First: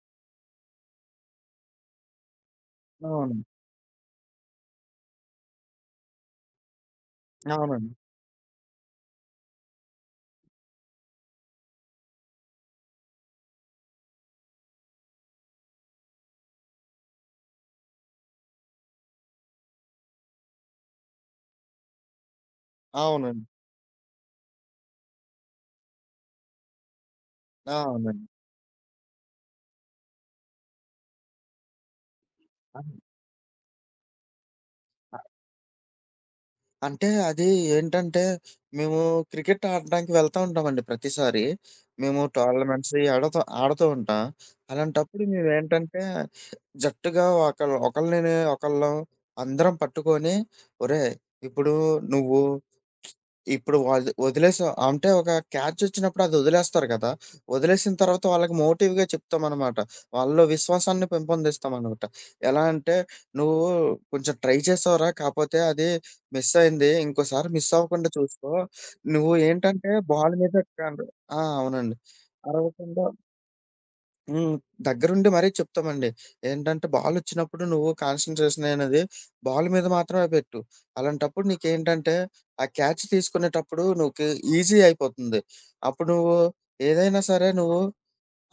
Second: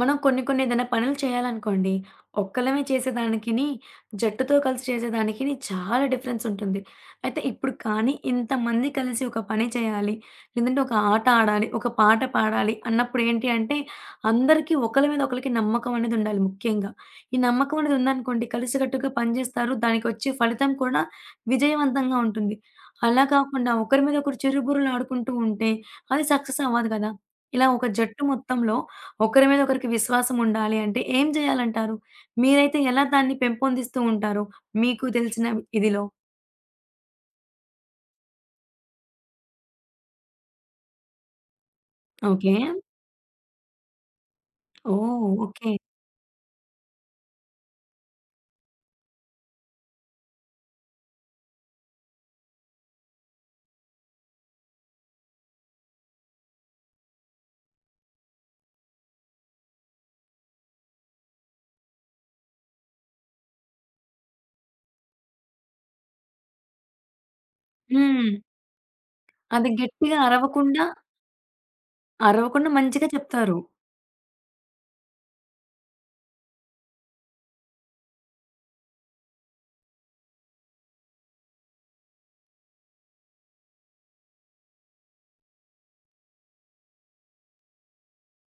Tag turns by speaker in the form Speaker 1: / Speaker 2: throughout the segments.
Speaker 1: మనం కొన్ని, కొన్ని ఏదైనా పనులు చేయాలనుకోండి, ఒక్కలమే
Speaker 2: అవును.
Speaker 1: చేసేదానికిని, జట్టుతో కలిసి చేసేదానికిని చాలా డిఫరెన్సుంటుంది. అయితే ఇప్పుడు
Speaker 2: అవునండి.
Speaker 1: కానీ, ఇంతమంది కలిసి ఒక పని చేయాలి, లేదంటే ఒక ఆట ఆడాలి, ఒక పాట పాడాలి అన్నప్పుడు ఏంటి అంటే, అందరికి ఒకళ్ళ మీద ఒకళ్ళకి నమ్మకమనేది ఉండాలి ముఖ్యంగా. ఈ నమ్మకమనేది ఉందనుకోండి, కలిసికట్టుగా పని జేస్తారు దానికొచ్చే ఫలితం కూడా, విజయవంతంగా ఉంటుంది. అలా
Speaker 2: అవునండి.
Speaker 1: కాకుండా, ఒకరి మీద ఒకరు చిరు బుర్రలాడుకుంటూ ఉంటే, అది సక్సెసవ్వదు కదా! ఇలా
Speaker 2: ఆ!
Speaker 1: ఒక జట్టు
Speaker 2: అవునండి.
Speaker 1: మొత్తంలో, ఒకరి మీద ఒకరికి విశ్వాసం ఉండాలి అంటే, ఏం జేయాలంటారు? మీరైతే
Speaker 2: అన్ను
Speaker 1: ఎలా దాన్ని పెంపొందిస్తూ ఉంటారు, మీకు తెలిసిన ఇదిలో.
Speaker 2: అంటే అది ఏంటంటే, మేము క్రికెట్ ఆడ్డానికి వెళ్తా ఉంటామండి ప్రతిసారి. మేము
Speaker 1: ఓకే.
Speaker 2: టోర్నమెంట్స్ ఇ ఆడుత ఆడుతూ ఉంటా. అలాంటప్పుడు
Speaker 1: ఓహ్! ఓకే.
Speaker 2: మేమెంటంటే, జట్టుగా ఒకళ్ళు ఒకళ్ళని ఒకళ్ళం అందరం పట్టుకొని, ఒరేయ్! ఇప్పుడు నువ్వు ఇప్పుడు వాల్ వదిలేసావు అంటే, ఒక క్యాచొచ్చినప్పుడు అది వదిలేస్తారు కదా! వదిలేసిన తర్వాత వాళ్ళకి మోటివ్‌గా చెప్తామనమాట. వాళ్ళలో విశ్వాసాన్ని పెంపొందిస్తామనమాట. ఎలా అంటే, నువ్వు కొంచెం ట్రై చేశావురా కాపోతే అది మిసైయింది. ఇంకోసారి మిస్సవ్వకుండా
Speaker 1: హ్మ్.
Speaker 2: చూసుకో, నువ్వు
Speaker 1: అది
Speaker 2: ఏంటంటే
Speaker 1: గట్టిగా
Speaker 2: బాల్ మీద
Speaker 1: అరవకుండా
Speaker 2: కన్ ఆ! అవునండి.
Speaker 1: అరవకుండా
Speaker 2: అరవకుండా
Speaker 1: మంచిగా చెప్తారు.
Speaker 2: హ్మ్. దగ్గరుండి మరీ చెప్తమండి. ఏంటంటే, బాలొచ్చినప్పుడు నువ్వు కాన్సంట్రేషనయినది, బాల్ మీద మాత్రమే పెట్టు. అలాంటప్పుడు నీకేంటంటే, ఆ క్యాచ్ తీసుకునేటప్పుడూ నీకే ఈజీ అయిపోతంది. అప్పుడు నువ్వూ, ఏదైనా సరే నువ్వు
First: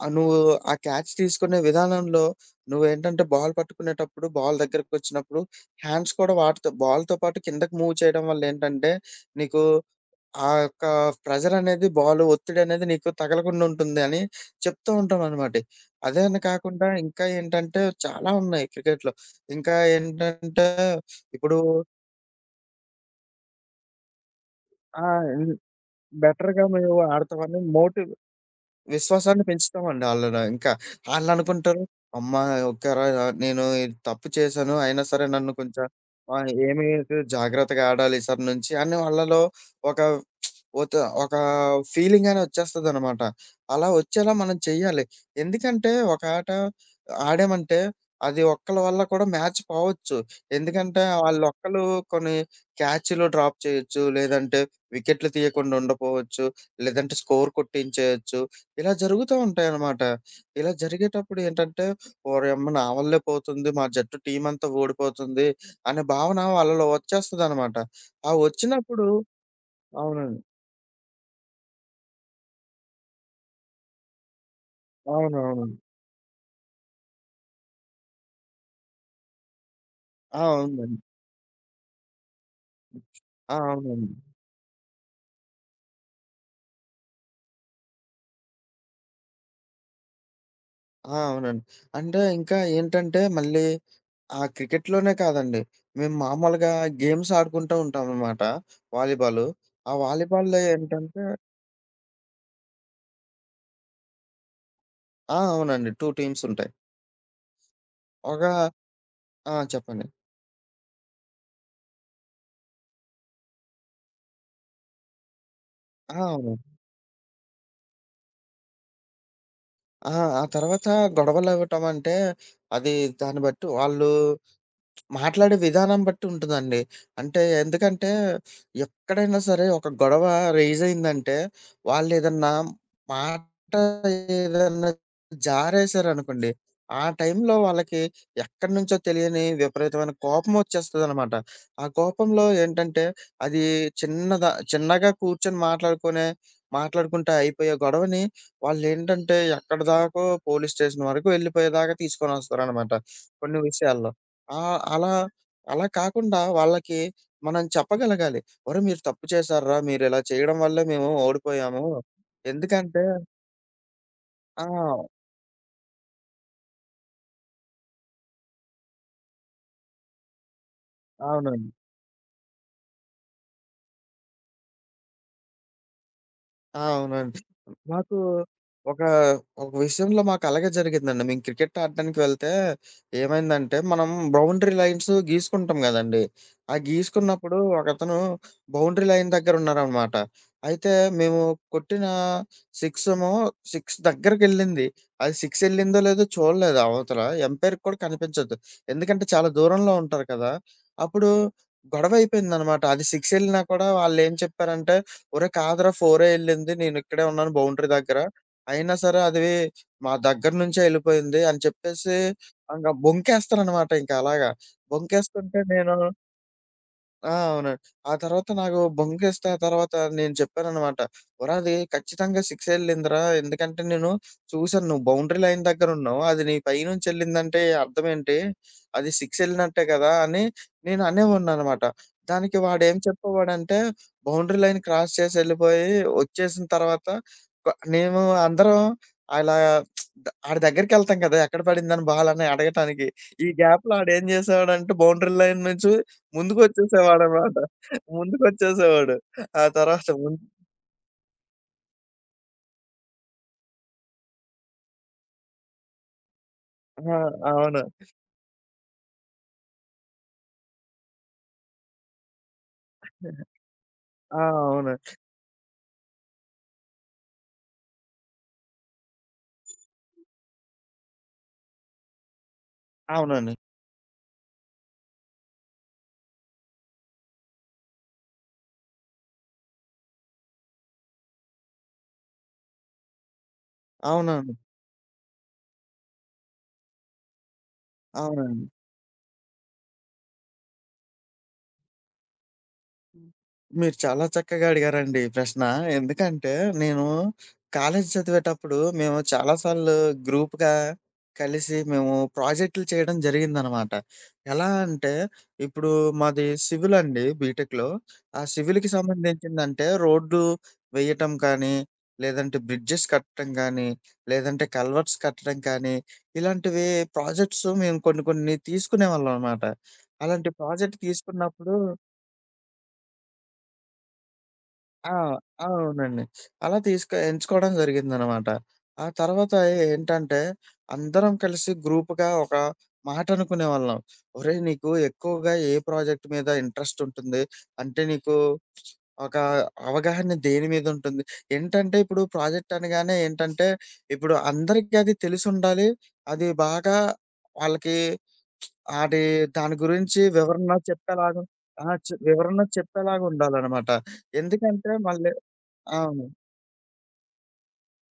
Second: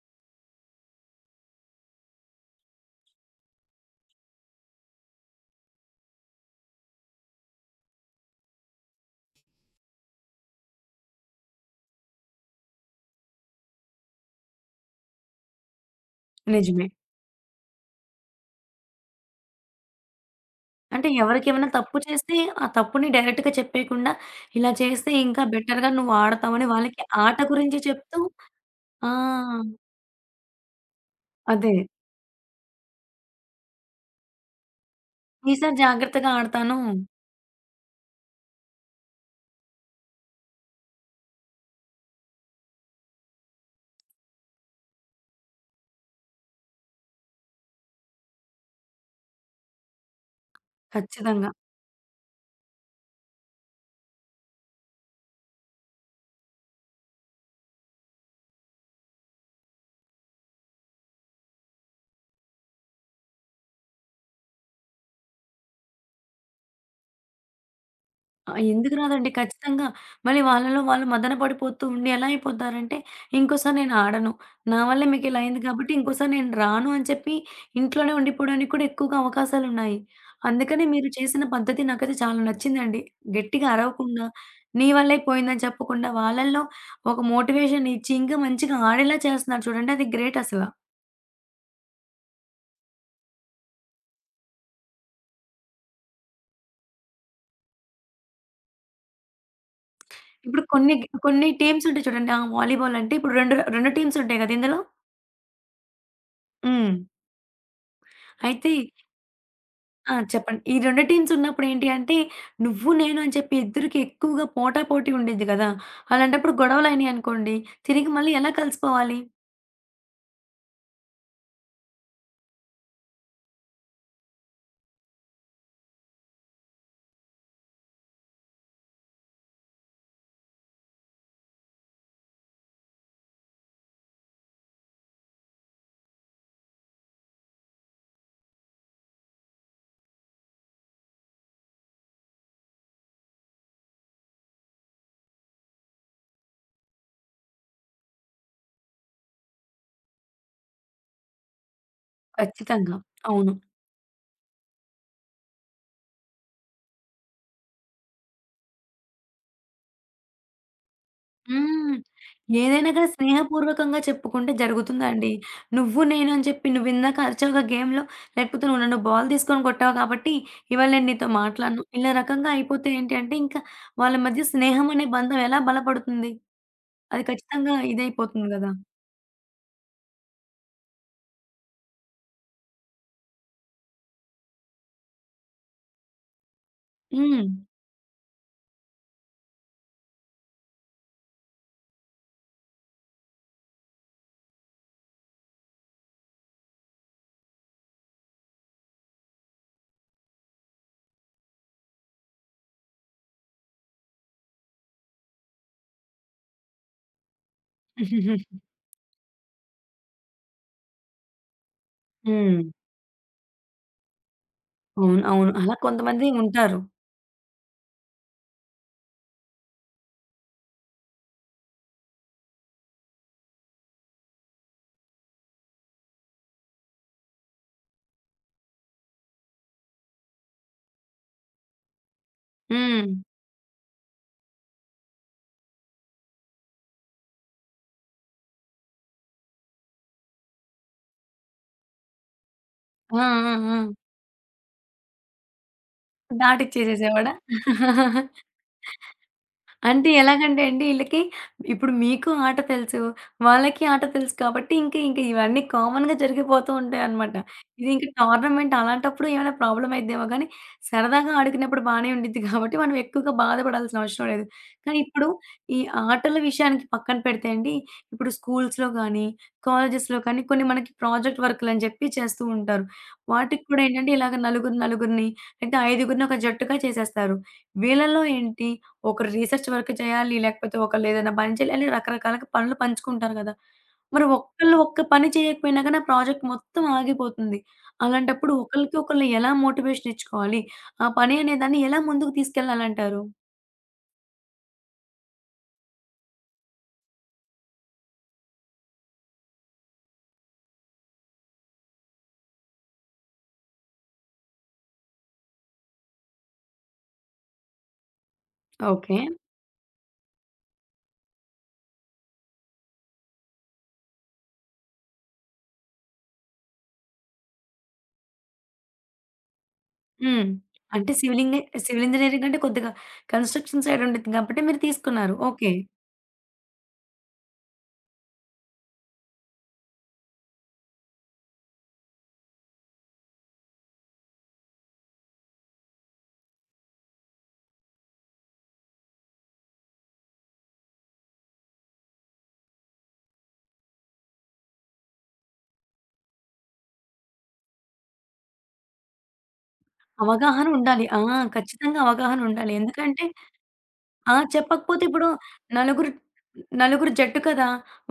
Speaker 2: ఆహ్, నువ్వూ ఆ క్యాచ్ తీసుకునే విధానంలో నువ్వేంటంటే, బాల్ పట్టుకునేటప్పుడు, బాల్ దగ్గరికొచ్చినప్పుడు, హ్యాండ్స్ కూడా వాడతవు. బాల్‌తో పాటు కిందకి మూవ్ చేయడం వల్లేంటంటే, నీకూ ఆ యొక్కా ప్రెజరనేది, బాలూ ఒత్తిడనేది నీకు తగలకుండుంటుంది అని చెప్తూ ఉంటామనమాటి. అదే అని కాకుండా,
Speaker 1: నిజమే.
Speaker 2: ఇంకా ఏంటంటే చాలా ఉన్నాయి క్రికెట్‌లో. ఇంకా ఏంటంటే,
Speaker 1: అంటే,
Speaker 2: ఇప్పుడూ
Speaker 1: ఎవరికేమన్నా తప్పు చేస్తే, ఆ తప్పుని డైరెక్ట్‌గా చెప్పేయకుండా, ఇలా
Speaker 2: ఆ!
Speaker 1: చేస్తే ఇంకా
Speaker 2: హ్మ్.
Speaker 1: బెటర్‌గా నువ్వు
Speaker 2: బెటర్‌గా
Speaker 1: ఆడతావని
Speaker 2: మేము
Speaker 1: వాళ్ళకి ఆట
Speaker 2: ఆడతావని
Speaker 1: గురించి
Speaker 2: మోటివ్
Speaker 1: చెప్తూ ఆ!
Speaker 2: విశ్వాసాన్ని పెంచుతామండి ఆళ్ళలో ఇంకా.
Speaker 1: అదే.
Speaker 2: ఆళ్ళనుకుంటరు" అమ్మా! ఒకే రా య నేను ఈడ తప్పు చేశాను. అయినా సరే, నన్ను
Speaker 1: ఈసారి
Speaker 2: కొంచం
Speaker 1: జాగ్రత్తగా
Speaker 2: ఆహ్,
Speaker 1: ఆడతానూ.
Speaker 2: ఏమి అయితది జాగ్రత్తగా ఆడాలి ఈసారి నుంచి" అని వాళ్ళలో ఒక ఒత ఒకా ఫీలింగని ఒచ్చేస్తదనమాట. అలా ఒచ్చేలా మనం చెయ్యాలి. ఎందుకంటే, ఒక ఆట ఆడామంటే, అది ఒక్కళ్ళ వల్ల కూడా మ్యాచ్ పోవచ్చు. ఎందుకంటే,
Speaker 1: ఖచ్చితంగా.
Speaker 2: ఆళ్ళొక్కలూ కొన్ని క్యాచ్‌లు డ్రాప్ చెయ్యచ్చు, లేదంటే వికెట్లు తీయకుండా ఉండపోవచ్చు, లేదంటే స్కోర్ కొట్టించేయచ్చు, ఇలా జరుగుతా ఉంటాయనమాట. ఇలా జరిగేటప్పుడేంటంటే, "ఓరేయమ్మ! నా వల్లే పోతుంది. మా జట్టు టీమంతా ఓడిపోతుంది" అనే భావన వాళ్ళలో ఒచ్చేస్తదనమాట. ఆ
Speaker 1: ఆ! ఎందుకు
Speaker 2: ఒచ్చినప్పుడు
Speaker 1: రాదండి, ఖచ్చితంగా మళ్ళీ
Speaker 2: అవునండి.
Speaker 1: వాళ్ళలో వాళ్ళు మదన పడిపోతూ ఉండి, ఎలా అయిపోతారంటే, "ఇంకోసారి నేనాడను, నా వల్లే మీకిలా అయింది
Speaker 2: అవునవునండి.
Speaker 1: గాబట్టి, ఇంకోసారి నేను రాను" అని చెప్పి ఇంట్లోనే ఉండిపోడానికి కూడా ఎక్కువుగా అవకాశాలున్నాయి.
Speaker 2: ఆ!
Speaker 1: అందుకని
Speaker 2: ఉందని.
Speaker 1: మీరు చేసిన పద్ధతి నాకైతే చాలా నచ్చిందండి.
Speaker 2: ఆ!
Speaker 1: గెట్టిగా
Speaker 2: అవునండి.
Speaker 1: అరవకుండా, నీ వల్లే పోయిందని చెప్పకుండా, వాళ్ళళ్ళో ఒక మోటివేషన్‌ ఇచ్చి ఇంకా మంచిగా ఆడేలా చేస్తన్నారు చూడండి, అది గ్రేటసల.
Speaker 2: ఆ! అవునండి. అంటే ఇంకా ఏంటంటే మళ్ళీ ఆ క్రికెట్‌లోనే కాదండి మేము మామూలుగా గేమ్స్ ఆడుకుంటూ ఉంటావనమాట వాలీబాలు. ఆ వాలీబాల్‌లో
Speaker 1: ఇప్పుడు కొన్ని,
Speaker 2: ఏంటంటే
Speaker 1: కొన్ని టీమ్స్ ఉంటాయి చూడండి. ఆహ్, వాలీబాలంటే ఇప్పుడు 2, 2 టీమ్స్ ఉంటాయి కదా! ఇందులో?
Speaker 2: ఆ! అవునండి. 2 టీమ్సుంటాయి.
Speaker 1: హ్మ్.
Speaker 2: ఒగా
Speaker 1: అయితే
Speaker 2: ఆ! చెప్పండి.
Speaker 1: ఆ! చెప్పండి. ఈ 2 టీమ్స్ ఉన్నప్పుడు ఏంటి అంటే నువ్వు నేను అని చెప్పి ఇద్దరికి ఎక్కువగా పోటాపోటి ఉండిద్ధి గదా!
Speaker 2: ఆ!
Speaker 1: అలాంటప్పుడు
Speaker 2: అవును.
Speaker 1: గొడవలు అయినాయి అనుకోండి తిరిగి మళ్ళీ ఎలా కలిసిపోవాలి?
Speaker 2: ఆ! ఆ తర్వాత గొడవలు అవ్వటం అంటే అది దాన్ని బట్టి వాళ్ళు మాట్లాడే విధానం బట్టి ఉంటదండి. అంటే ఎందుకంటే ఎక్కడైనా సరే ఒక గొడవ రైజ్ అయిందంటే వాళ్ళేదన్నా మాట ఏదన్నా జారేశారనుకోండి, ఆ టైంలో వాళ్ళకి ఎక్కడినుంచో తెలియని విపరీతమైన కోపం వచ్చేస్తదనమాట. ఆ కోపంలో ఏంటంటే అది చిన్నద చిన్నగా కూర్చొని మాట్లాడుకునే మాట్లాడుకుంటే అయిపోయే గొడవని వాళ్ళేంటంటే ఎక్కడిదాకో పోలీస్ స్టేషన్ వరకు వెళ్ళిపోయేదాకా తీసుకొని వస్తారనమాట.
Speaker 1: ఖచ్చితంగా. అవును.
Speaker 2: కొన్ని విషయాల్లో ఆహ్, అలా, అలా కాకుండా వాళ్ళకి మనం చెప్పగలగాలి ఒరేయ్ మీరు తప్పు చేశార్రా మీరు ఇలా చేయడం వల్లే మేము ఓడిపోయాము.
Speaker 1: హ్మ్. ఏదైనా
Speaker 2: ఎందుకంటే
Speaker 1: కానీ స్నేహపూర్వకంగా చెప్పుకుంటే
Speaker 2: ఆ!
Speaker 1: జరుగుతుందా అండి, నువ్వు నేను అని చెప్పి నువ్వు ఇందాక అరిచావుగా గేమ్‌లో. లేకపోతే నువ్వు నన్ను బాల్ తీసుకొని కొట్టావు కాబట్టి ఇవాళ నేను నీతో
Speaker 2: అవునండి.
Speaker 1: మాట్లాడను, ఇలా రకంగా అయిపోతే ఏంటి అంటే ఇంకా వాళ్ళ మధ్య స్నేహం అనే బంధం ఎలా బలపడుతుంది?
Speaker 2: ఆ!
Speaker 1: అది
Speaker 2: అవునండి.
Speaker 1: ఖచ్చితంగా
Speaker 2: మాకు
Speaker 1: ఇదైయిపోతుంది గదా!
Speaker 2: ఒక, ఒక విషయంలో మాకలాగే జరిగిందండి మేము క్రికెట్ ఆడడానికి వెళ్తే ఏమైందంటే మనం బౌండరీ లైన్సు గీసుకుంటాం కదండీ. ఆ గీసుకున్నప్పుడు
Speaker 1: హ్మ్.
Speaker 2: ఒకతను బౌండరీ లైన్ దగ్గరున్నారనమాట. అయితే మేము కొట్టిన 6 ఏమో 6 దగ్గరికెళ్ళింది. అది 6 ఎళ్ళిందో, లేదో చూడలేదు అవతల ఎంపైర్‌కి కూడా కనిపించదు ఎందుకంటే చాలా దూరంలో ఉంటారు కదా! అప్పుడు గొడవ అయిపోయిందనమాట. అది 6 ఎళ్ళినా కూడా వాళ్ళు ఏం చెప్పారంటే, ఒరేయ్ కాదురా ఫోరే ఎళ్ళింది నేను ఇక్కడే ఉన్నాను బౌండరీ దగ్గర అయినా సరే అది మా దగ్గర నుంచే ఎళ్ళిపోయింది అని చెప్పేసి
Speaker 1: హ్మ్.
Speaker 2: ఇంకా బొంకేస్తారనమాట ఇంక అలాగా.
Speaker 1: అవును. అవును.
Speaker 2: బొంకేస్తుంటే
Speaker 1: అలా
Speaker 2: నేను
Speaker 1: కొంతమంది ఉంటారు.
Speaker 2: ఆ! అవునండి. తర్వాత నాకు బొంకిస్తా ఆ తర్వాత నేను చెప్పాననమాట, ఒరా అది ఖచ్చితంగా 6 ఎళ్ళింది రా ఎందుకంటే, నేను చూసాను నువ్వు బౌండరీ లైన్ దగ్గర ఉన్నావు, అది నీ పైనుంచి వెళ్ళిందంటే అర్థం ఏంటి? అది సిక్సెళ్ళినట్టే గదా అని నేను అనేవాడినిననమాట. దానికి వాడేం
Speaker 1: హ్మ్.
Speaker 2: చెప్పేవాడంటే, బౌండరీ లైన్ క్రాస్ చేసెళ్ళిపోయి ఒచ్చేసిన తర్వాత క మేము అందరం అలా ఆడి దగ్గరికెళ్తాం గదా! ఎక్కడ పడింది అని బాల్ అని అడగటానికి.
Speaker 1: ఆ!
Speaker 2: ఈ
Speaker 1: ఆ!
Speaker 2: గ్యాప్‌లో
Speaker 1: ఆ!
Speaker 2: ఆడేం చేసేవాడంటే, బౌండరీ లైన్ నుంచి
Speaker 1: దాటిచ్చేసేసేవాడ?
Speaker 2: ముందుకొచ్చేసేవాడన్నమాట, ముందుకొచ్చేసేవాడు. ఆ తర్వాత
Speaker 1: అంటే
Speaker 2: ముందు
Speaker 1: ఎలాగంటే అండి, ఈళ్ళకి ఇప్పుడు మీకు ఆట తెలుసు. వాళ్ళకి ఆట తెలుసు కాబట్టి ఇంక ఇంక ఇవన్నీ కామన్‌గా జరిగిపోతూంటాయి
Speaker 2: ఆ!
Speaker 1: అన్నమాట.
Speaker 2: అవును.
Speaker 1: ఇది ఇంక టోర్నమెంట్ అలాంటప్పుడు ఏమైనా ప్రాబ్లమ్ అయిద్దేమో గానీ, సరదాగా ఆడుకున్నప్పుడు బానే ఉండిద్ది. కాబట్టి మనం ఎక్కువగా బాధపడాల్సిన అవషరం
Speaker 2: ఆ!
Speaker 1: లేదు.
Speaker 2: అవును.
Speaker 1: కానీ ఇప్పుడు ఈ ఆటల విషయానికి పక్కన పెడితే అండి, ఇప్పుడు స్కూల్స్‌లో కానీ, కాలేజెస్‌లో కానీ కొన్ని మనకి ప్రాజెక్ట్ వర్కులని జెప్పి చేస్తూ ఉంటారు.
Speaker 2: అవునండి.
Speaker 1: వాటికి కూడా ఏంటంటే ఇలాగ నలుగురు నలుగురిని ఐదుగురిని ఒక జట్టుగా చేసేస్తారు. వీళ్ళలో ఏంటి, ఒకరు రిసర్చ్ వర్క్ చేయాలి. లేకపోతే ఒకళ్ళు ఏదైనా పని చేయాలి అని రకరకాలుగా పనులు పంచుకుంటారు కదా! మరి
Speaker 2: అవునవును.
Speaker 1: ఒక్కళ్ళు ఒక్క పని చేయకపోయినా గానీ ప్రాజెక్ట్ మొత్తం ఆగిపోతుంది. అలాంటప్పుడు
Speaker 2: అవునండి.
Speaker 1: ఒకళ్ళకి ఒకళ్ళు ఎలా మోటివేషన్ ఇచ్చుకోవాలి? ఆ పని అనేదాన్ని ఎలా ముందుకు తీసుకెళ్లాలంటారు?
Speaker 2: మీరు చాలా చక్కగా అడిగారండి ఈ ప్రశ్న. ఎందుకంటే, నేను కాలేజీ చదివేటప్పుడు మేము చాలా సార్లు గ్రూప్‌గా కలిసి మేము ప్రాజెక్టులు చేయడం జరిగిందనమాట. ఎలా అంటే, ఇప్పుడు మాది సివిల్ అండి, బీటెక్‌లో. ఆ సివిల్‌కి
Speaker 1: ఓకే.
Speaker 2: సంబంధించిందంటే రోడ్లువేయటం కానీ, లేదంటే బ్రిడ్జెస్ కట్టడం గానీ, లేదంటే కల్వర్ట్స్ కట్టడం కానీ ఇలాంటివి ప్రాజెక్ట్స్ మేము కొన్ని కొన్ని తీసుకునేవాళ్ళం అనమాట. అలాంటి
Speaker 1: హ్మ్.
Speaker 2: ప్రాజెక్ట్
Speaker 1: అంటే సివిల్ ఇంగే
Speaker 2: తీసుకున్నప్పుడు
Speaker 1: సివిల్ ఇంజినీరింగ్ అంటే కొద్దిగా కన్‌స్ట్రషన్ సైడ్ ఉండిద్ది కాబట్టి మీరు
Speaker 2: ఆ!
Speaker 1: తీసుకున్నారు.ఓకే.
Speaker 2: అవునండి. అలా తీసుకో ఎంచుకోవడం జరిగిందనమాట. ఆ తర్వాత ఏంటంటే, అందరం కలిసి గ్రూప్‌గా ఒక మాట అనుకునే వాళ్ళం. "ఒరేయ్, నీకు ఎక్కువగా ఏ ప్రాజెక్ట్ మీద ఇంట్రెస్ట్ ఉంటుంది? అంటే నీకు ఒక అవగాహన దేని మీద ఉంటుంది?" ఏంటంటే, ఇప్పుడు ప్రాజెక్ట్ అనగానే ఏంటంటే, ఇప్పుడు అందరికి అది తెలిసుండాలి. అది బాగా వాళ్ళకి అది, దాని గురించి
Speaker 1: అవగాహన
Speaker 2: వివరణ
Speaker 1: ఉండాలి. ఆ!
Speaker 2: చెప్పేలాగా ఆ
Speaker 1: ఖచ్చితంగా అవగాహన
Speaker 2: వివరణ
Speaker 1: ఉండాలి. ఎందుకంటే
Speaker 2: చెప్పేలాగా ఆ! ఉండాలనమాట.
Speaker 1: ఆ!
Speaker 2: ఎందుకంటే
Speaker 1: చెప్పకపోతే ఇప్పుడు
Speaker 2: మళ్ళీ
Speaker 1: నలుగురు
Speaker 2: అవును.
Speaker 1: నలుగురు జట్టు కదా!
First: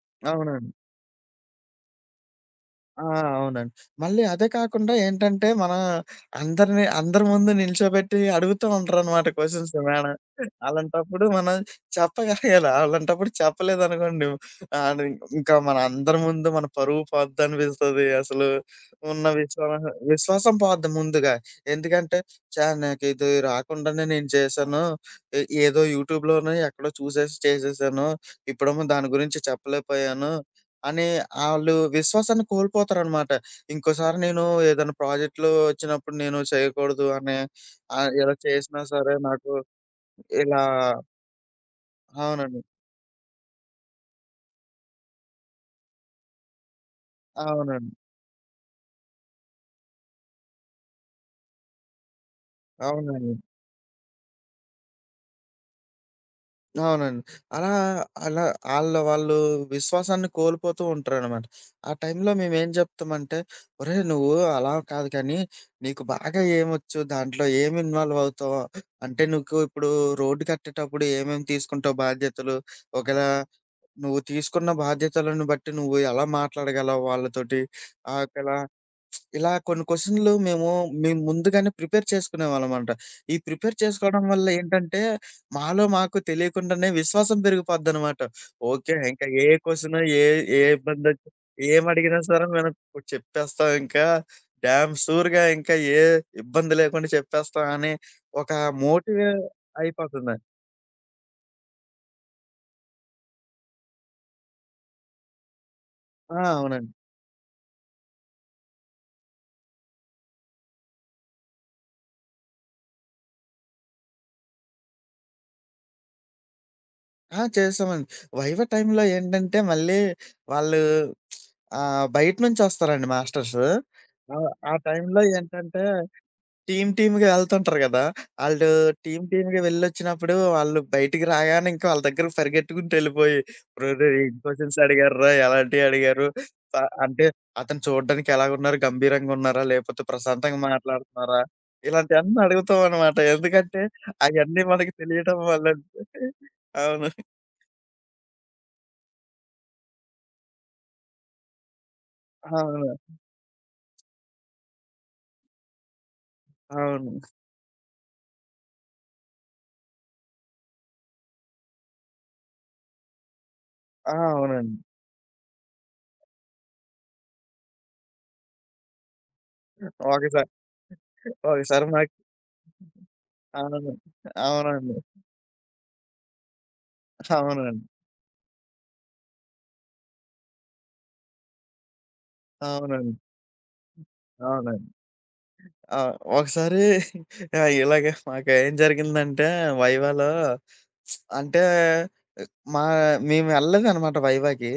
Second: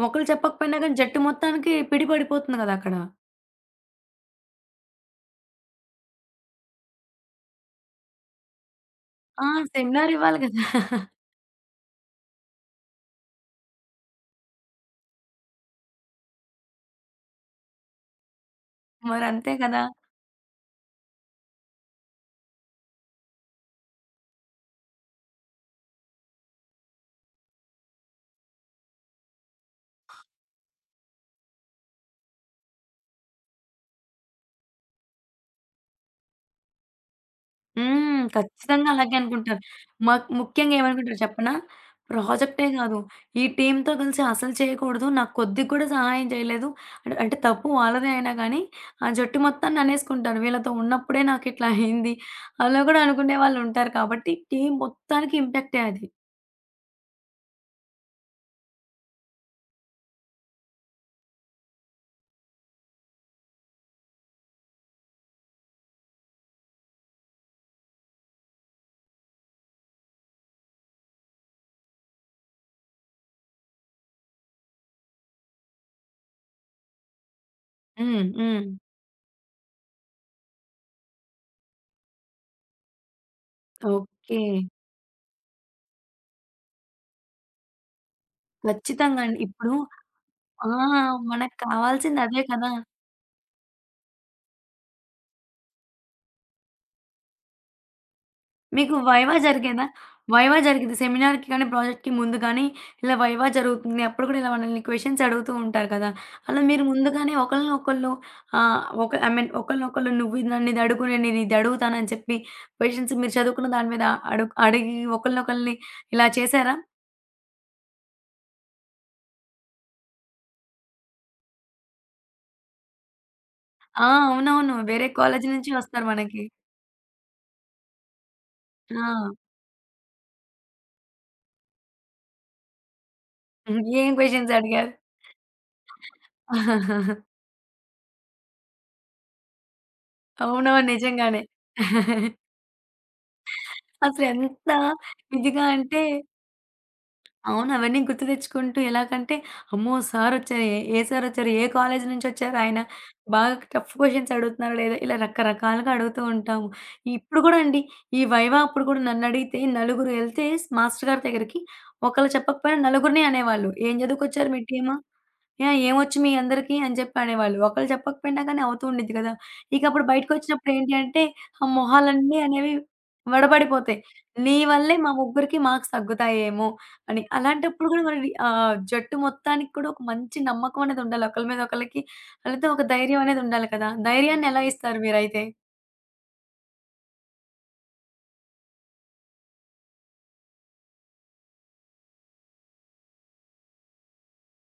Speaker 1: ఒకళ్ళు
Speaker 2: అవునండి.
Speaker 1: చెప్పకపోయినా గాని జట్టు మొత్తానికి పిడి పడిపోతుంది గదా అక్కడ.
Speaker 2: ఆ! అవునండి. మళ్ళీ అదే కాకుండా ఏంటంటే, మన అందరిని అందరి ముందు నిల్చోబెట్టి అడుగుతూంటారనమాట
Speaker 1: ఆ!
Speaker 2: Questions,
Speaker 1: seminar
Speaker 2: madam.
Speaker 1: ఇవ్వాలి గదా!
Speaker 2: అలాంటప్పుడు మనం చెప్పగలగాలి. అలాంటప్పుడు చెప్పలేదనుకోండి, ఆన్ని ఇంకా మన అందరి ముందు మన పరువు పోద్దనిపిస్తది అసలు. ఉన్న
Speaker 1: మరంతే కదా!
Speaker 2: విశ్వాస విశ్వాసం పోద్ది ముందుగా. ఎందుకంటే, ఛ! నాకు ఇది రాకుండానే నేను చేశాను. ఎ ఏదో యూట్యూబ్‌లోనో, ఎక్కడో చూసేసి చేసేశాను. ఇప్పుడేమో దాని గురించి చెప్పలేకపోయాను అని ఆళ్ళు విశ్వాసాన్ని కోల్పోతారనమాట. ఇంకోసారి నేను ఏదైనా ప్రాజెక్ట్‌లు ఒచ్చినప్పుడు నేను చేయకూడదు అనే ఆహ్,
Speaker 1: హ్మ్.
Speaker 2: ఇలా చేసినా
Speaker 1: ఖచ్చితంగా
Speaker 2: సరే
Speaker 1: అలాగే
Speaker 2: నాకు
Speaker 1: అనుకుంటారు. మాక్
Speaker 2: ఇలా
Speaker 1: ముఖ్యంగా ఏమనుకుంటారు చెప్పనా?
Speaker 2: అవునండి.
Speaker 1: ప్రాజెక్టే గాదు, ఈ టీమ్‌తో గలిసి అసలు చేయకూడదు. నాకు కొద్దిగా కూడా సహాయం చేయలేదు. అంటే తప్పు
Speaker 2: అవునండి.
Speaker 1: వాళ్ళదే అయినా కానీ, ఆ జట్టు మొత్తాన్ని అనేసుకుంటారు. "వీళ్ళతో ఉన్నప్పుడే నాకిట్లా అయింది" అలా గూడా అనుకునే
Speaker 2: అవునండి.
Speaker 1: వాళ్ళు ఉంటారు. కాబట్టి టీమ్‌ మొత్తానికి ఇంప్యాక్టే అది.
Speaker 2: అవునండి. అలా, అలా ఆళ్ళ వాళ్ళు విశ్వాసాన్ని కోల్పోతూ ఉంటారనమాట. ఆ టైంలో మేమెం చెప్తామంటే, "ఒరేయ్! నువ్వు అలా కాదు కానీ, నీకు బాగా ఏమొచ్చు దాంట్లో ఏమి ఇన్వాల్వ్ అవుతావు అంటే, నీకు ఇప్పుడు రోడ్డు కట్టేటప్పుడు ఏమేమి తీసుకుంటావు బాధ్యతలు? ఒకేళ నువ్వు తీసుకున్న బాధ్యతలను బట్టి నువ్వు ఎలా మాట్లాడగలవు వాళ్ళతోటి,"
Speaker 1: హ్మ్.
Speaker 2: ఆకల
Speaker 1: హ్మ్.
Speaker 2: ఇలా కొన్ని క్వెషన్లు మేము మేము ముందుగానే ప్రిపేర్ చేసుకునేవాళ్ళంమాట. ఈ ప్రిపేర్ చేసుకోవడం వల్ల
Speaker 1: ఓకే.
Speaker 2: ఏంటంటే, మాలో మాకు తెలియకుండానే విశ్వాసం పెరిగిపోద్దనమాట. ఓకే,
Speaker 1: ఖచ్చితంగా
Speaker 2: ఇంకా
Speaker 1: అండి!
Speaker 2: ఏ
Speaker 1: ఇప్పుడు
Speaker 2: క్వెషను ఏ ఏ
Speaker 1: ఆ!
Speaker 2: ఇబ్బంది ఒచ్చిన,
Speaker 1: మనకు
Speaker 2: ఏమి అడిగినా
Speaker 1: కావాల్సింది అదే
Speaker 2: సరే,
Speaker 1: కదా!
Speaker 2: మనం చెప్పేస్తాం ఇంకా, డ్యామ్ షూర్‌గా ఇంకా ఏ ఇబ్బంది లేకుండా చెప్పేస్తాం అని, ఒక
Speaker 1: మీకు
Speaker 2: మోటివే
Speaker 1: వైవా జరిగేదా?
Speaker 2: అయిపోతున్న
Speaker 1: వైవా జరిగింది. సెమినార్‌కి కానీ, ప్రాజెక్ట్‌కి ముందు గానీ, ఇలా వైవా జరుగుతుంది. అప్పుడు కూడా ఇలా మనల్ని క్వెషన్స్ అడుగుతూ ఉంటారు కదా!
Speaker 2: ఆ!
Speaker 1: అలా మీరు
Speaker 2: అవునండి.
Speaker 1: ముందుగానే ఒకళ్ళనొకళ్ళు ఆహ్, ఒక ఐ మీన్ ఒకరినొకళ్ళు నువ్వు ఇది నన్ను ఇదడుగు, నేను నిన్ను ఇదడుగుతానని చెప్పి, క్వెషన్స్ మీరు చదువుకున్న దాని మీద, అడుక్ అడిగి ఒకళ్ళనొకళ్ళని ఇలా చేశారా?
Speaker 2: ఆ! చేశామండి. వైవా టైమ్‌లో ఏంటంటే, మళ్ళీ వాళ్ళు ఆహ్, బయట నుంచొస్తారండి మాస్టర్స్.
Speaker 1: ఆ!
Speaker 2: ఆ! ఆ
Speaker 1: అవునవును. వేరే
Speaker 2: టైమ్‌లో
Speaker 1: కాలేజీ నుంచి
Speaker 2: ఏంటంటే,
Speaker 1: వస్తారు మనకి.
Speaker 2: టీమ్‌, టీమ్‌గా ఎళ్తుంటారు కదా! ఆళ్ళు టీమ్‌,
Speaker 1: ఆ!
Speaker 2: టీమ్‌గా వెళ్లొచ్చినప్పుడు వాళ్ళు బయటికి రాగానే ఇంకా వాళ్ళ దగ్గర పరిగెత్తుకుంటూ ఎళ్ళిపోయి,
Speaker 1: హ్మ్.
Speaker 2: రేయ్!
Speaker 1: ఏం
Speaker 2: రేయ్! ఏం
Speaker 1: క్వెషన్స్
Speaker 2: క్వెషన్స్
Speaker 1: అడిగారు.
Speaker 2: అడిగార్రా? ఎలాంటివి అడిగారు? స అంటే అతను చూడడానికి ఎలాగున్నారు, గంభీరంగా ఉన్నారా? లేకపోతే ప్రశాంతంగా
Speaker 1: అవునవును.
Speaker 2: మాట్లాడుతున్నారా?
Speaker 1: నిజంగానే.
Speaker 2: ఇలాంటివన్నీ అడుగుతామన్నమాట. ఎందుకంటే అయన్నీ
Speaker 1: అసలెంత
Speaker 2: మనకు తెలియడం
Speaker 1: ఇదిగా
Speaker 2: వల్ల
Speaker 1: అంటే
Speaker 2: అవును.
Speaker 1: అవును. అవన్నీ గుర్తు తెచ్చుకుంటూ ఎలాగంటే, అమ్మో! సారొచ్చారే, ఏ సారొచ్చారు, ఏ కాలేజీ నుంచొచ్చారు, ఆయన
Speaker 2: అవును.
Speaker 1: బాగా టఫ్ క్వెషన్స్ అడుగుతున్నాడె. ఇలా రకరకాలుగా అడుగుతూ ఉంటాము.
Speaker 2: అవును.
Speaker 1: ఇప్పుడు గూడా అండి, ఈ వైవా అప్పుడు కూడా నన్నడిగితే, నలుగురెళ్తే మాస్టర్ గారి దగ్గరికి, ఒకళ్ళు చెప్పకపోయినా, నలుగురిని అనేవాళ్ళు. "ఏం
Speaker 2: ఆ!
Speaker 1: చదువుకొచ్చారు, మీ
Speaker 2: అవునండీ.
Speaker 1: టీము ఆహ్, ఏమొచ్చు, మీ అందరికి" అని చెప్పి అనేవాళ్ళు. ఒకళ్లు చెప్పకపోయినా గానీ అవుతూ ఉండిద్ది కదా! ఇకప్పుడు
Speaker 2: ఒకసార్
Speaker 1: బయటికొచ్చినప్పుడు ఏంటి అంటే, ఆ
Speaker 2: ఒకసారి మాక్
Speaker 1: మొహాలన్ని అనేవి
Speaker 2: అవునండి,
Speaker 1: వడబడిపోతాయి. నీ వల్లే
Speaker 2: అవునండి.
Speaker 1: మా ముగ్గురికి మార్క్స్ తగ్గుతాయి ఏమో అని.
Speaker 2: అవునండి.
Speaker 1: అలాంటప్పుడు కూడా మనవి ఆహ్, జట్టు మొత్తానికి కూడా ఒక మంచి నమ్మకమనేదుండాలి. ఒకళ్ళ మీద ఒకళ్ళకి, ఆళ్ళతో ఒక
Speaker 2: అవునండి.
Speaker 1: ధైర్యమనేదుండాలి కదా! ధైర్యాన్ని ఎలా
Speaker 2: అవునండి.
Speaker 1: ఇస్తారు మీరైతే?
Speaker 2: ఆ! ఒకసారి ఇలాగే మాకు ఏం జరిగిందంటే, వైవాలో. అంటే మా మేమెళ్ళలేదనమాట వైవాకి.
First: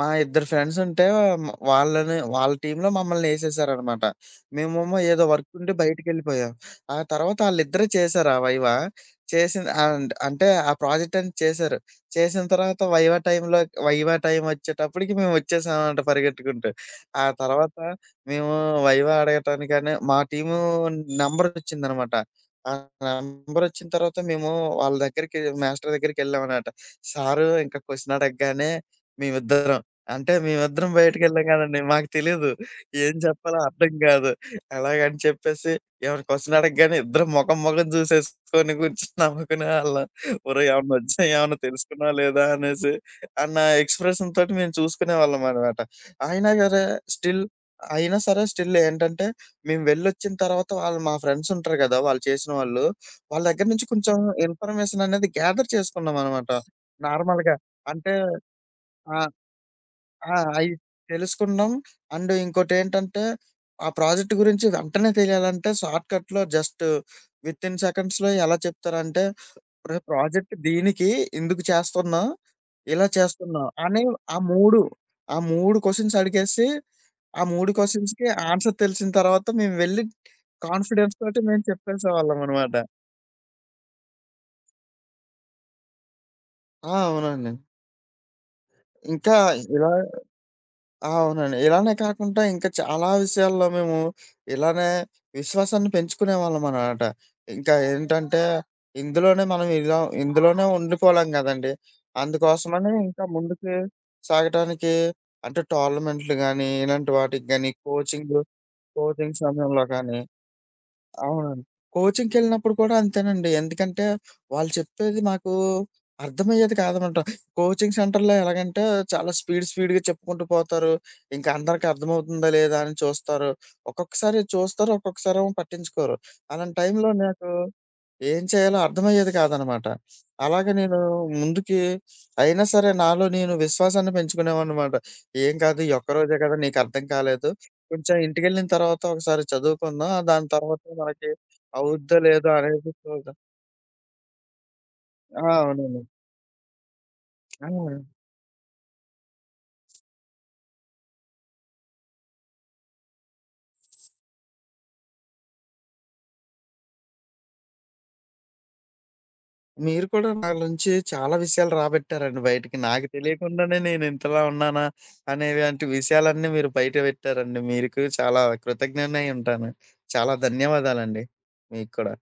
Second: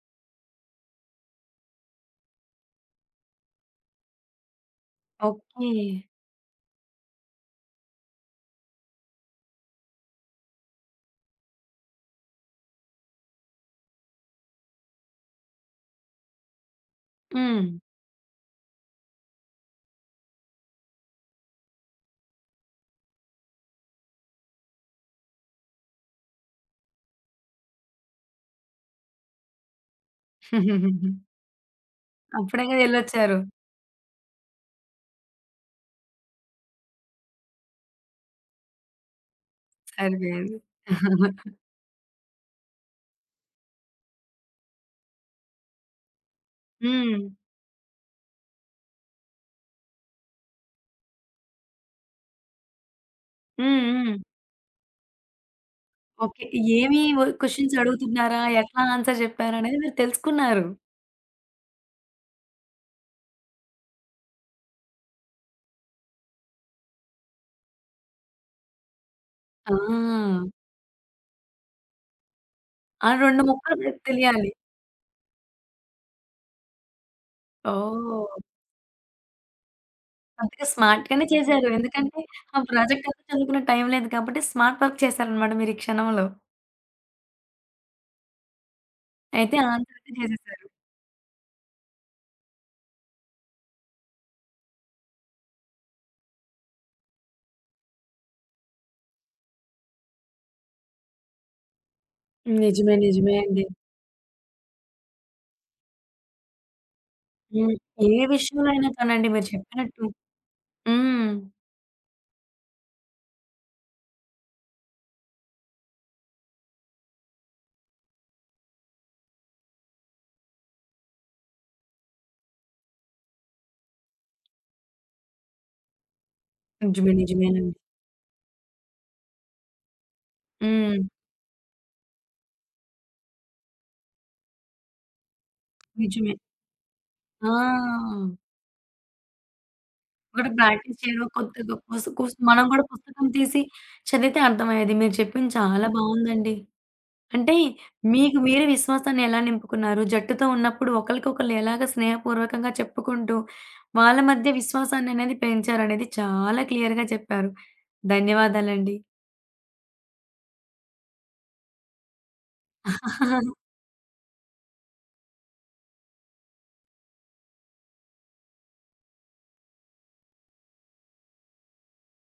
Speaker 2: మా ఇద్దరు ఫ్రెండ్సుంటే మ వాళ్ళని, వాళ్ళ టీమ్‌లో మమ్మల్ని ఏసేశారనమాట. మేమేమో ఏదో
Speaker 1: ఓకే.
Speaker 2: వర్కుండి బయటికెళ్ళిపోయాం. ఆ తర్వాత ఆళ్ళిద్దరె చేశారు ఆ వైవా. చేసింది అండ్ అంటే, ఆ ప్రాజెక్టని చేశారు. చేసిన తర్వాత వైవా టైమ్‌లో వైవా టైమొచ్చేటప్పటికి మేమొచ్చేసాం అంట పరిగెత్తుకుంటూ. ఆ
Speaker 1: హ్మ్.
Speaker 2: తర్వాత మేము వైవా అడగటానికని మా టీము నెంబరొచ్చిందనమాట. ఆ నెంబరొచ్చిన తర్వాత మేము వాళ్ళ దగ్గరికి మాస్టర్ దగ్గరికెళ్ళాం అనమాట. సారు ఇంకా క్వెషన్ అడగగానే మేమిద్దరం అంటే మేమిద్దరం బయటికెళ్ళాం కదండీ, మాకు తెలీదు
Speaker 1: అప్పుడే కదా
Speaker 2: ఏం
Speaker 1: ఎళ్లొచ్చారు.
Speaker 2: చెప్పాలో, అర్థం కాదు. అలాగని చెప్పేసి ఏవైనా క్వెషన్ అడగగానే ఇద్దరు మొఖం మొఖం చూసేసుకొని కూర్చొని నవ్వుకునేవాళ్ళం.
Speaker 1: సరిపోయింది.
Speaker 2: ఒరేయ్! ఏమన్నొచ్చయా, ఏమన్నా తెలుసుకున్నావా లేదా, అనేసి అన్న ఎక్స్ప్రెషన్‌తోటి మేము చూసుకునేవాళ్ళమన్నమాట. అయినా సరే,
Speaker 1: హ్మ్.
Speaker 2: స్టిల్ అయినా సరే, స్టిల్ ఏంటంటే, మేము వెళ్లొచ్చిన తర్వాత, వాళ్ళు మా ఫ్రెండ్సుంటారు కదా, వాళ్ళు చేసిన వాళ్ళ వాళ్ళ దగ్గర
Speaker 1: హ్మ్,
Speaker 2: నుంచి కొంచెం
Speaker 1: హ్మ్.
Speaker 2: ఇన్ఫర్మేషననేది గేథర్
Speaker 1: ఓకే.
Speaker 2: చేసుకున్నామనమాట.
Speaker 1: ఏమేమి
Speaker 2: నార్మల్‌గా
Speaker 1: క్వెషన్స్
Speaker 2: అంటే
Speaker 1: అడుగుతున్నారా, ఎట్లా
Speaker 2: ఆ!
Speaker 1: ఆన్స్వర్ చెప్పారనేది మీరు
Speaker 2: ఆ!
Speaker 1: తెలుసుకున్నారు.
Speaker 2: అయి తెలుసుకున్నాం. అండు ఇంకోటి ఏంటంటే, ఆ ప్రాజెక్ట్ గురించి వెంటనే తెలియాలంటే, షార్ట్‌కట్‌లో జస్టు, వితిన్ సెకండ్స్‌లో ఎలా చెప్తారంటే, ఉరేయ్!
Speaker 1: ఆ!
Speaker 2: ప్రాజెక్టు దీనికి, ఇందుకు చేస్తున్నాం, ఇలా
Speaker 1: ఆ 2
Speaker 2: చేస్తున్నాం
Speaker 1: ముక్కలు మీకు
Speaker 2: అని ఆ
Speaker 1: తెలియాలి.
Speaker 2: 3, ఆ 3 క్వెషన్స్ అడిగేసి, ఆ 3 క్వెషన్స్‌కి
Speaker 1: ఓహ్!
Speaker 2: ఆన్సర్ తెలిసిన తర్వాత, మేము వెళ్లి
Speaker 1: అందుకే స్మార్ట్‌గానే
Speaker 2: కాన్ఫిడెన్స్‌తోటి మేము
Speaker 1: చేశారు. ఎందుకంటే ఆ
Speaker 2: చెప్పేసేవాళ్ళమనమాట.
Speaker 1: ప్రాజెక్ట్ అప్పుడు చదువుకునే టైం లేదు కాబట్టి స్మార్ట్ వర్క్ చేశారన్నమాట మీరీ క్షణంలో.
Speaker 2: ఆ! అవునండి. ఇంకా
Speaker 1: అయితే ఆళ్ళ
Speaker 2: ఇలా
Speaker 1: తరువాత చేసేసారు.
Speaker 2: ఆ! అవునండి. ఇలానే కాకుండా ఇంకా చాలా విషయాల్లో మేము ఇలానే విశ్వాసాన్ని పెంచుకునే వాళ్ళమనమాట. ఇంకా ఏంటంటే ఇందులోనే మనం ఇలా ఇందులోనే ఉండిపోలేం కదండీ అందుకోసమని
Speaker 1: నిజమే.
Speaker 2: ఇంకా
Speaker 1: నిజమే అండి.
Speaker 2: ముందుకు సాగటానికి అంటే టోర్నమెంట్లు గానీ, ఇలాంటి వాటికి గాని
Speaker 1: హ్మ్. ఏ
Speaker 2: కోచింగు
Speaker 1: విషయంలో అయినా కానండి
Speaker 2: కోచింగ్స్
Speaker 1: మీరు
Speaker 2: సమయంలో
Speaker 1: చెప్పినట్టు
Speaker 2: గానీ.
Speaker 1: హ్మ్.
Speaker 2: అవునండి. కోచింగ్‌కెళ్ళినప్పుడు కూడా అంతేనండి. ఎందుకంటే వాళ్ళు చెప్పేది మాకు అర్థమయ్యేది కాదనమాట. కోచింగ్ సెంటర్‌లో ఎలాగంటే చాలా స్పీడ్ స్పీడ్‌గా చెప్పుకుంటూ పోతారు, ఇంకా అందరికి అర్థమవుతుందా లేదా అని చూస్తారు. ఒక్కొక్కసారి చూస్తారు, ఒక్కొక్కసారి ఏమో పట్టించుకోరు. అలాంటి టైంలో
Speaker 1: నిజమే.
Speaker 2: నాకు
Speaker 1: నిజమేనండి.
Speaker 2: ఏం చేయాలో అర్థమయ్యేది కాదనమాట, అలాగే నేను
Speaker 1: హ్మ్.
Speaker 2: ముందుకి అయినా సరే నాలో నేను విశ్వాసాన్ని పెంచుకునేవాడినమట ఏం కాదు ఈ ఒక్క రోజే
Speaker 1: నిజమే.
Speaker 2: కదా నీకు అర్థం కాలేదు కొంచెం
Speaker 1: ఆ!
Speaker 2: ఇంటికెళ్ళిన తర్వాత ఒకసారి చదువుకుందాం, దాని
Speaker 1: కూడా
Speaker 2: తర్వాత
Speaker 1: ప్రాక్టీస్ చేయడం
Speaker 2: మనకి
Speaker 1: కొద్దో గొప్పో వసు
Speaker 2: అవుద్దా
Speaker 1: కుసు
Speaker 2: లేదా
Speaker 1: మనం కూడా
Speaker 2: అనేది
Speaker 1: పుస్తకం
Speaker 2: చూద్దాం.
Speaker 1: తీసి చదివితే అర్థమయ్యేది మీరు
Speaker 2: ఆ!
Speaker 1: చెప్పింది చాలా
Speaker 2: అవునండి.
Speaker 1: బాగుందండి. అంటే
Speaker 2: ఆ!
Speaker 1: మీకు మీ విశ్వాసాన్ని ఎలా నింపుకున్నారు జట్టుతో ఉన్నప్పుడు ఒకళ్ళకి ఒకళ్ళు ఎలాగా స్నేహపూర్వకంగా చెప్పుకుంటూ, వాళ్ళ మధ్య విశ్వాసాన్ని అనేది పెంచారు అనేది చాలా క్లియర్‌గా చెప్పారు. ధన్యవాదాలండి.
Speaker 2: మీరు కూడా నా నుంచి చాలా విషయాలు రాబెట్టారండి, బయటికి నాకు తెలియకుండానే నేను ఇంతలా ఉన్నానా అనే వంటి విషయాలన్నీ మీరు బయట పెట్టారండి. మీరుకు చాలా కృతజ్ఞుడునై ఉంటాను. చాలా ధన్యవాదాలండి మీకు కూడా.